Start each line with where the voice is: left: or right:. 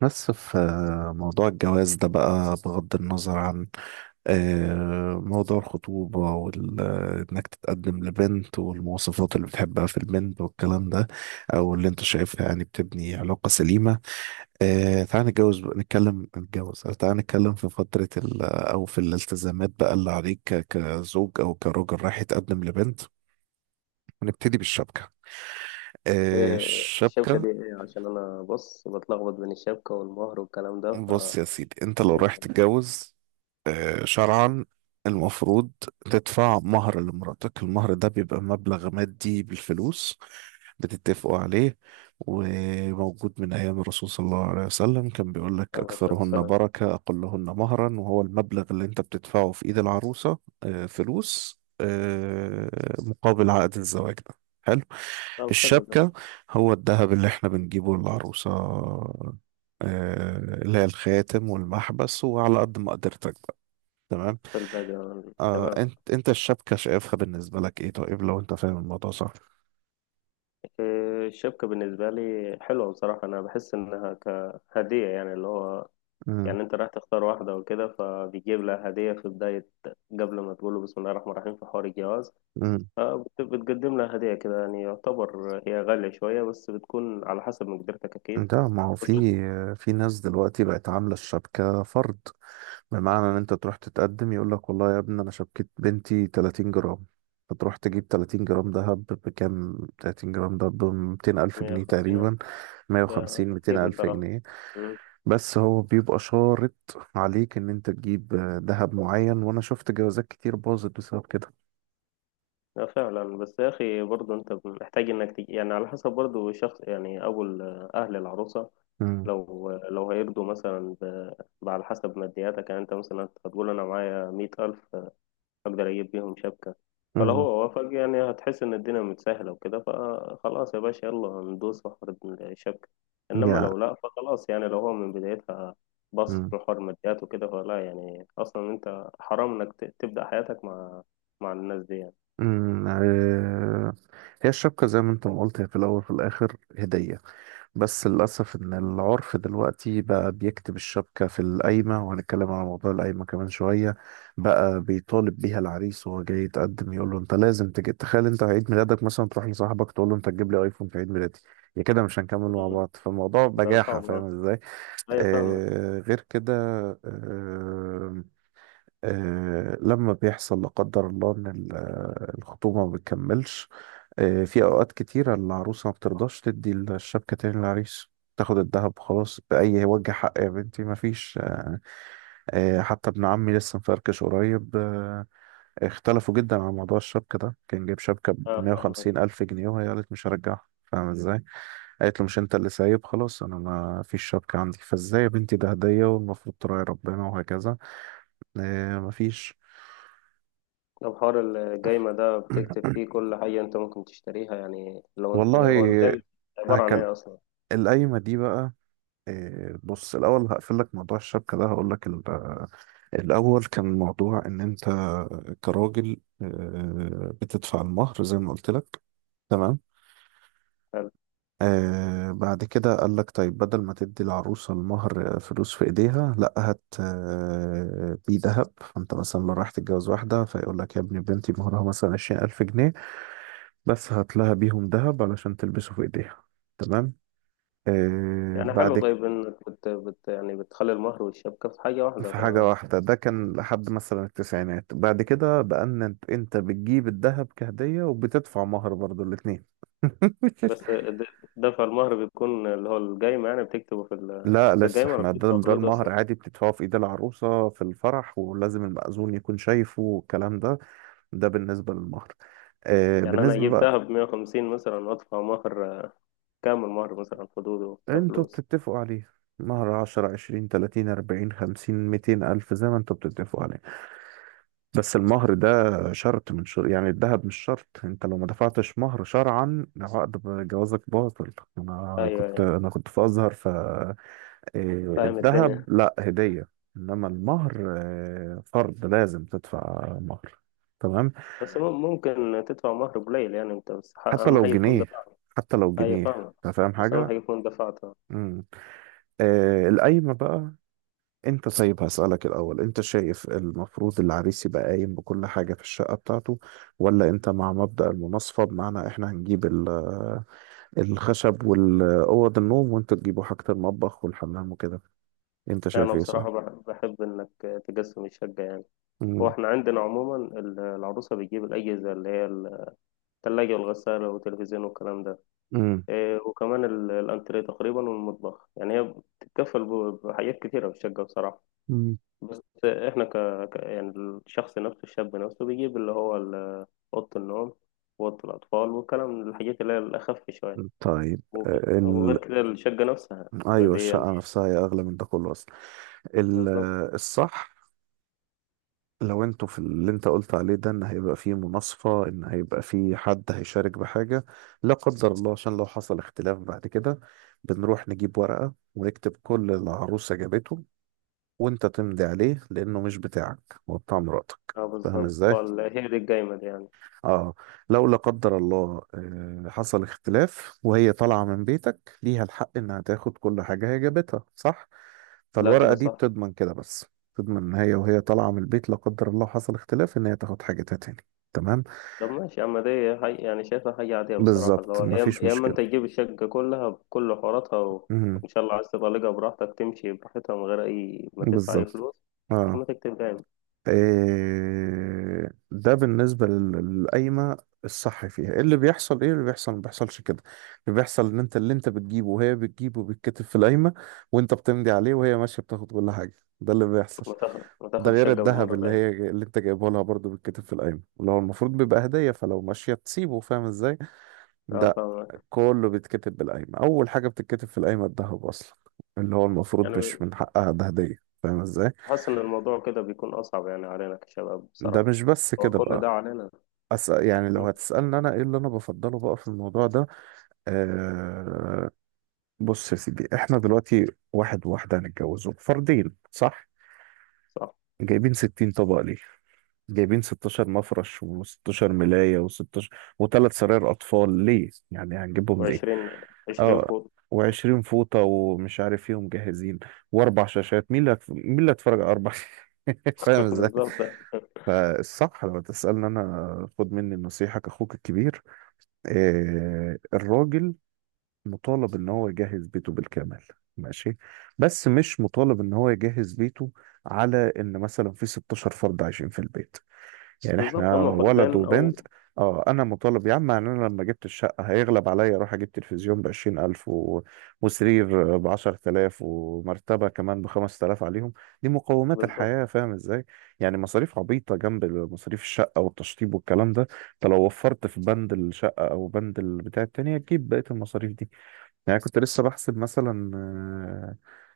right: بس في موضوع الجواز ده بقى بغض النظر عن موضوع الخطوبة وإنك تتقدم لبنت والمواصفات اللي بتحبها في البنت والكلام ده أو اللي أنت شايفها يعني بتبني علاقة سليمة. تعال نتجوز نتكلم نتجوز تعال نتكلم في فترة أو في الالتزامات بقى اللي عليك كزوج أو كراجل رايح يتقدم لبنت ونبتدي بالشبكة.
left: إيه الشبكة
right: الشبكة.
left: دي إيه؟ عشان أنا بص بتلخبط بين الشبكة والمهر والكلام ده ف...
right: بص يا سيدي أنت لو
left: يعني
right: رايح تتجوز شرعا المفروض تدفع مهر لمراتك. المهر ده بيبقى مبلغ مادي بالفلوس بتتفقوا عليه، وموجود من أيام الرسول صلى الله عليه وسلم، كان بيقول لك
left: على أساس
right: أكثرهن
left: السلام.
right: بركة أقلهن مهرا، وهو المبلغ اللي أنت بتدفعه في إيد العروسة. فلوس مقابل عقد الزواج ده. حلو.
left: طب، حلو ده.
right: الشبكة هو الذهب اللي احنا بنجيبه للعروسة، اللي هي الخاتم والمحبس وعلى قد ما قدرتك بقى. تمام.
left: في الباقي؟ تمام.
right: انت الشبكة شايفها بالنسبة لك ايه؟ طيب لو انت فاهم الموضوع صح.
left: إيه الشبكة بالنسبة لي؟ حلوة بصراحة، أنا بحس إنها كهدية، يعني اللي هو،
right: امم.
left: يعني أنت رايح تختار واحدة وكده، فبيجيب لها هدية في بداية، قبل ما تقول له بسم الله الرحمن الرحيم في حوار الجواز.
right: امم.
left: بتقدم لها هدية كده، يعني يعتبر هي غالية شوية، بس بتكون على حسب مقدرتك أكيد،
right: ده ما هو
left: بس
right: في ناس دلوقتي بقت عاملة الشبكة فرض، بمعنى ان انت تروح تتقدم يقول لك والله يا ابني انا شبكة بنتي 30 جرام. فتروح تجيب 30 جرام دهب بكام؟ 30 جرام دهب ب 200 ألف جنيه
left: 150،
right: تقريبا.
left: يعني
right: 150، 200
left: كتير
right: ألف
left: بصراحة.
right: جنيه.
left: مم.
right: بس هو بيبقى شارط عليك ان انت تجيب دهب معين، وانا شفت جوازات كتير باظت بسبب كده.
left: لا فعلا، بس يا أخي برضه أنت محتاج إنك يعني على حسب برضه شخص، يعني أهل العروسة.
right: امم.
left: لو هيرضوا مثلا على حسب مادياتك، يعني أنت مثلا هتقول أنا معايا 100 ألف، اقدر اجيب بيهم شبكة. فلو
right: امم.
left: هو وافق، يعني هتحس ان الدنيا متسهلة وكده، فخلاص يا باشا، يلا ندوس في حوار الشبكة. انما
right: يعني
left: لو لا، فخلاص، يعني لو هو من بدايتها بص في حوار ماديات وكده، فلا، يعني اصلا انت حرام انك تبدأ حياتك مع الناس دي يعني.
right: أمم، آه، هي الشبكة زي ما انت ما قلت هي في الأول وفي الآخر هدية. بس للأسف إن العرف دلوقتي بقى بيكتب الشبكة في القايمة، وهنتكلم على موضوع القايمة كمان شوية. بقى بيطالب بيها العريس وهو جاي يتقدم يقول له أنت لازم تجي. تخيل أنت عيد ميلادك مثلا تروح لصاحبك تقول له أنت تجيب لي أيفون في عيد ميلادي، يا كده مش هنكمل مع
left: مم.
right: بعض. فالموضوع
left: ده
right: بجاحة،
left: صعب،
right: فاهم
left: آه.
right: ازاي.
left: ايوه، فاهمك.
right: آه غير كده. آه. لما بيحصل لا قدر الله ان الخطوبه ما بتكملش، في اوقات كتيره العروسه ما بترضاش تدي الشبكه تاني للعريس. تاخد الذهب خلاص بأي وجه حق يا بنتي؟ مفيش. حتى ابن عمي لسه مفركش قريب، اختلفوا جدا على موضوع الشبكة ده. كان جايب شبكة ب
left: اه،
right: 150
left: فاهمك.
right: ألف جنيه، وهي قالت مش هرجعها. فاهم ازاي؟ مم. قالت له مش انت اللي سايب خلاص، انا ما فيش شبكة عندي. فازاي يا بنتي، ده هدية والمفروض تراعي ربنا وهكذا. مفيش.
left: طب، حوار الجايمة ده بتكتب فيه كل حاجة انت ممكن تشتريها؟ يعني لو هو الجايمة
right: والله
left: عبارة عن
right: هكل
left: ايه اصلا؟
right: القايمة دي بقى. إيه، بص الأول هقفل لك موضوع الشبكة ده، هقول لك الأول كان موضوع إن أنت كراجل بتدفع المهر زي ما قلت لك. تمام. آه بعد كده قال لك طيب بدل ما تدي العروسة المهر فلوس في إيديها، لا هات بيه ذهب. فأنت مثلا لو رايح تتجوز واحدة فيقول لك يا ابني بنتي مهرها مثلا 20000 جنيه، بس هات لها بيهم ذهب علشان تلبسه في إيديها. تمام. آه
left: يعني اه حلو،
right: بعد
left: طيب انك بت يعني بتخلي المهر والشبكة في حاجة واحدة
right: في
left: ف...
right: حاجة واحدة ده كان لحد مثلا التسعينات. بعد كده بقى ان انت بتجيب الذهب كهدية وبتدفع مهر برضو الاتنين.
left: بس دفع المهر بيكون اللي هو القايمة، يعني بتكتبه في ال...
right: لا
left: في
right: لسه
left: القايمة، ولا
right: احنا ده
left: بتدفع
right: ده
left: فلوس
right: المهر
left: أصلا؟
right: عادي بتدفعه في ايد العروسة في الفرح، ولازم المأذون يكون شايفه والكلام ده. ده بالنسبة للمهر. آه
left: يعني أنا
right: بالنسبة
left: أجيب
right: بقى،
left: دهب 150 مثلا، وأدفع مهر، كامل مهر مثلا حدوده
right: انتوا
left: كفلوس.
right: بتتفقوا عليه. مهر عشرة عشرين تلاتين أربعين خمسين ميتين ألف زي ما انتوا بتتفقوا عليه. بس المهر ده شرط يعني الذهب مش شرط. انت لو ما دفعتش مهر شرعا عقد جوازك باطل. انا
left: أيوه،
right: كنت
left: أيوه،
right: انا كنت في ازهر، ف إيه،
left: فاهم
right: الذهب
left: الدنيا.
right: لا هدية، انما المهر إيه، فرض، لازم تدفع مهر. تمام.
left: بس ممكن تدفع مهر قليل، يعني أنت بس
right: حتى
left: أهم
right: لو
left: حاجة تكون
right: جنيه.
left: دفعت.
right: حتى لو
left: أيوه،
right: جنيه.
left: فاهمك.
right: انت فاهم
left: بس أهم
right: حاجة.
left: حاجة تكون دفعتها.
right: امم. آه القايمة بقى. انت طيب هسألك الأول، انت شايف المفروض العريس يبقى قايم بكل حاجة في الشقة بتاعته، ولا انت مع مبدأ المناصفة، بمعنى احنا هنجيب الخشب والأوض النوم وانتوا تجيبوا حاجة المطبخ والحمام وكده. انت شايف
left: أنا
right: ايه صح؟
left: بصراحة بحب إنك تقسم الشقة يعني. هو
right: مم.
left: إحنا عندنا عموما العروسة بتجيب الأجهزة اللي هي الثلاجة والغسالة والتلفزيون والكلام ده.
right: مم.
left: إيه، وكمان الأنتريه تقريبا والمطبخ، يعني هي بتتكفل بحاجات كتيرة في الشقة بصراحة.
right: مم.
left: بس إحنا يعني الشخص نفسه، الشاب نفسه بيجيب اللي هو أوضة النوم، وأوضة الأطفال والكلام، من الحاجات اللي هي الأخف شوية.
right: طيب
left: وغ-
right: ال...
left: وغير كده، الشقة نفسها.
right: ايوه
left: فدي يعني،
right: الشقة نفسها هي أغلى من ده كله أصلا. ال...
left: بالظبط.
right: الصح لو انتوا في اللي انت قلت عليه ده ان هيبقى فيه مناصفة، ان هيبقى فيه حد هيشارك بحاجة لا قدر الله، عشان لو حصل اختلاف بعد كده بنروح نجيب ورقة ونكتب كل اللي العروسة جابته وانت تمضي عليه، لانه مش بتاعك، هو بتاع مراتك.
left: اه
right: فاهم
left: بالظبط،
right: ازاي؟
left: هي دي القايمة دي يعني.
right: اه. لو لا قدر الله حصل اختلاف وهي طالعة من بيتك، ليها الحق انها تاخد كل حاجة هي جابتها صح.
left: لا،
right: فالورقة
left: كده
right: دي
left: صح.
right: بتضمن كده بس. تضمن ان هي وهي طالعة من البيت لا قدر الله حصل اختلاف ان هي تاخد حاجتها تاني. تمام.
left: طب ماشي يا عم، دي هي يعني شايفها حاجة عادية بصراحة، اللي
right: بالظبط
left: هو يا إما
right: مفيش
left: يا إما أنت
right: مشكلة.
left: تجيب الشقة كلها بكل حواراتها
right: مهم.
left: وإن شاء الله عايز تطلقها براحتك، تمشي براحتها من غير أي ما تدفع أي
right: بالظبط.
left: فلوس. يا
right: اه.
left: إما تكتب دايم،
right: إيه، ده بالنسبة للقايمة. الصح فيها إيه اللي بيحصل؟ ايه اللي بيحصل؟ ما بيحصلش كده. اللي بيحصل ان انت اللي انت بتجيبه وهي بتجيبه بيتكتب في القايمة، وانت بتمضي عليه، وهي ماشية بتاخد كل حاجة. ده اللي بيحصل.
left: وتاخد
right: ده
left: وتاخد الشقة
right: غير الذهب
left: بالمرة
right: اللي
left: دايم.
right: هي اللي انت جايبه لها برضه بيتكتب في القايمة، اللي هو المفروض بيبقى هدية، فلو ماشية تسيبه. فاهم ازاي.
left: أه،
right: ده
left: فاهمك.
right: كله بيتكتب بالقايمة. اول حاجة بتتكتب في القايمة الذهب اصلا، اللي هو المفروض
left: يعني
right: مش من حقها، ده هدية. فاهم ازاي.
left: حاسس إن الموضوع كده بيكون أصعب، يعني علينا كشباب
right: ده
left: بصراحة،
right: مش بس
left: هو
right: كده
left: كل
right: بقى.
left: ده علينا.
right: يعني لو
left: مم.
right: هتسألني أنا إيه اللي أنا بفضله بقى في الموضوع ده. آه... بص يا سيدي إحنا دلوقتي واحد وواحدة هنتجوزوا، فردين صح؟
left: صح.
right: جايبين 60 طبق ليه؟ جايبين 16 مفرش و16 ملاية و16، وثلاث سراير أطفال ليه؟ يعني هنجيبهم ليه؟
left: وعشرين
right: آه.
left: فوق.
right: و20 فوطة ومش عارف إيه ومجهزين، وأربع شاشات. مين مين اللي هيتفرج على أربع شاشات؟ فاهم إزاي؟
left: بالظبط.
right: فالصح لو تسألني أنا خد مني النصيحة كأخوك الكبير. الراجل مطالب ان هو يجهز بيته بالكامل. ماشي. بس مش مطالب ان هو يجهز بيته على ان مثلا في 16 فرد عايشين في البيت. يعني
left: بالظبط،
right: احنا
left: هما
right: ولد
left: فردين أو...
right: وبنت. اه انا مطالب يا عم. يعني انا لما جبت الشقه هيغلب عليا اروح اجيب تلفزيون ب 20000 وسرير ب 10000 ومرتبه كمان ب 5000 عليهم. دي مقومات الحياه،
left: بالظبط.
right: فاهم ازاي. يعني مصاريف عبيطه جنب مصاريف الشقه والتشطيب والكلام ده. انت لو وفرت في بند الشقه او بند البتاع التانية تجيب بقيه المصاريف دي. يعني كنت لسه بحسب مثلا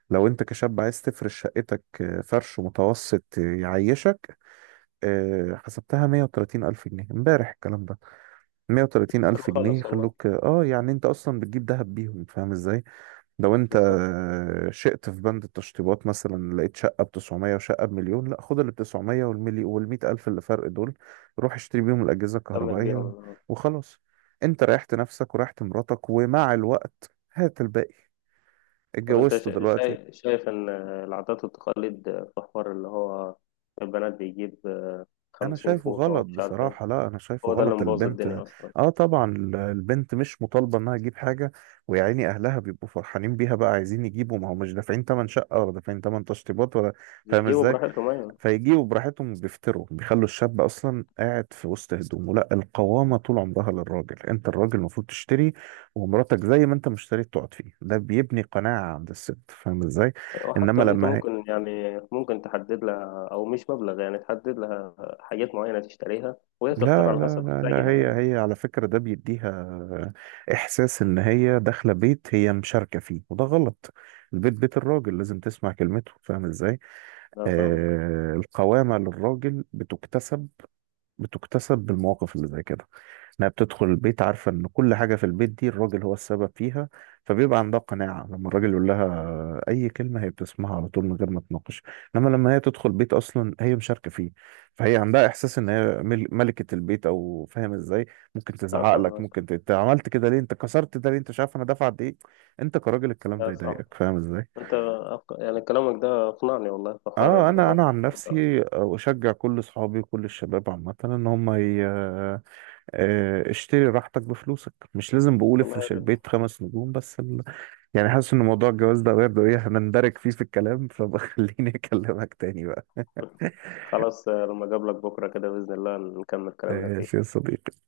right: لو انت كشاب عايز تفرش شقتك فرش متوسط يعيشك، حسبتها 130 ألف جنيه امبارح الكلام ده. 130
left: حلو
right: ألف جنيه
left: خالص والله.
right: يخلوك اه. يعني انت اصلا بتجيب دهب بيهم، فاهم ازاي. لو انت
left: بالظبط.
right: شئت في بند التشطيبات مثلا لقيت شقة ب 900 وشقة بمليون، لا خد ال 900 والملي وال 100 ألف اللي فرق دول روح اشتري بيهم الأجهزة
left: كمل
right: الكهربائية.
left: بيهم.
right: وخلاص. انت ريحت نفسك وريحت مراتك، ومع الوقت هات الباقي.
left: طب انت
right: اتجوزته
left: شا-
right: دلوقتي.
left: شايف شايف ان العادات والتقاليد، في حوار اللي هو البنات بيجيب
right: انا
left: خمسين
right: شايفه
left: فوطة
right: غلط
left: ومش عارف ايه.
right: بصراحة. لا انا شايفه
left: هو ده اللي
right: غلط.
left: مبوظ
right: البنت،
left: الدنيا اصلا.
right: اه طبعا البنت مش مطالبة انها تجيب حاجة. ويا عيني اهلها بيبقوا فرحانين بيها بقى عايزين يجيبوا، ما هو مش دافعين تمن شقة ولا دافعين تمن تشطيبات ولا. فاهم
left: بيجيبوا
right: ازاي.
left: براحتهم، ايوه.
right: فيجيبوا براحتهم، بيفتروا، بيخلوا الشاب اصلا قاعد في وسط هدومه. لا القوامة طول عمرها للراجل. انت الراجل المفروض تشتري، ومراتك زي ما انت ما اشتريت تقعد فيه. ده بيبني قناعة عند الست، فاهم ازاي.
left: وحتى
right: انما
left: انت
right: لما،
left: ممكن، يعني ممكن تحدد لها، او مش مبلغ، يعني تحدد لها حاجات معينة تشتريها وهي تختار
right: لا
left: على
right: لا
left: حسب
right: لا لا،
left: مزاجها يعني.
right: هي على فكرة ده بيديها إحساس إن هي داخلة بيت هي مشاركة فيه، وده غلط. البيت بيت الراجل، لازم تسمع كلمته. فاهم إزاي؟
left: ده فاهمك.
right: آه القوامة للراجل بتكتسب، بتكتسب بالمواقف اللي زي كده. انها بتدخل البيت عارفه ان كل حاجه في البيت دي الراجل هو السبب فيها، فبيبقى عندها قناعه لما الراجل يقول لها اي كلمه هي بتسمعها على طول من غير ما تناقش. انما لما هي تدخل بيت اصلا هي مشاركه فيه، فهي عندها احساس ان هي ملكه البيت او فاهم ازاي. ممكن
left: اه،
right: تزعق لك.
left: فاهمك.
right: ممكن انت عملت كده ليه؟ انت كسرت ده ليه؟ انت مش عارف انا دافع قد ايه. انت كراجل الكلام
left: ده
right: ده
left: صح.
right: يضايقك، فاهم ازاي.
left: انت يعني كلامك ده اقنعني والله، في حوار
right: اه
left: اللي
right: انا
left: هو...
right: انا عن نفسي اشجع كل اصحابي وكل الشباب عامه ان هم اشتري راحتك بفلوسك. مش لازم بقول
left: والله يا
right: افرش
left: ريت.
right: البيت خمس نجوم، بس يعني حاسس ان موضوع الجواز ده برضه ايه هنندرج فيه في الكلام، فبخليني اكلمك تاني بقى.
left: خلاص، لما اقابلك بكرة كده بإذن الله نكمل كلامنا
right: ماشي
left: فيه.
right: يا صديقي.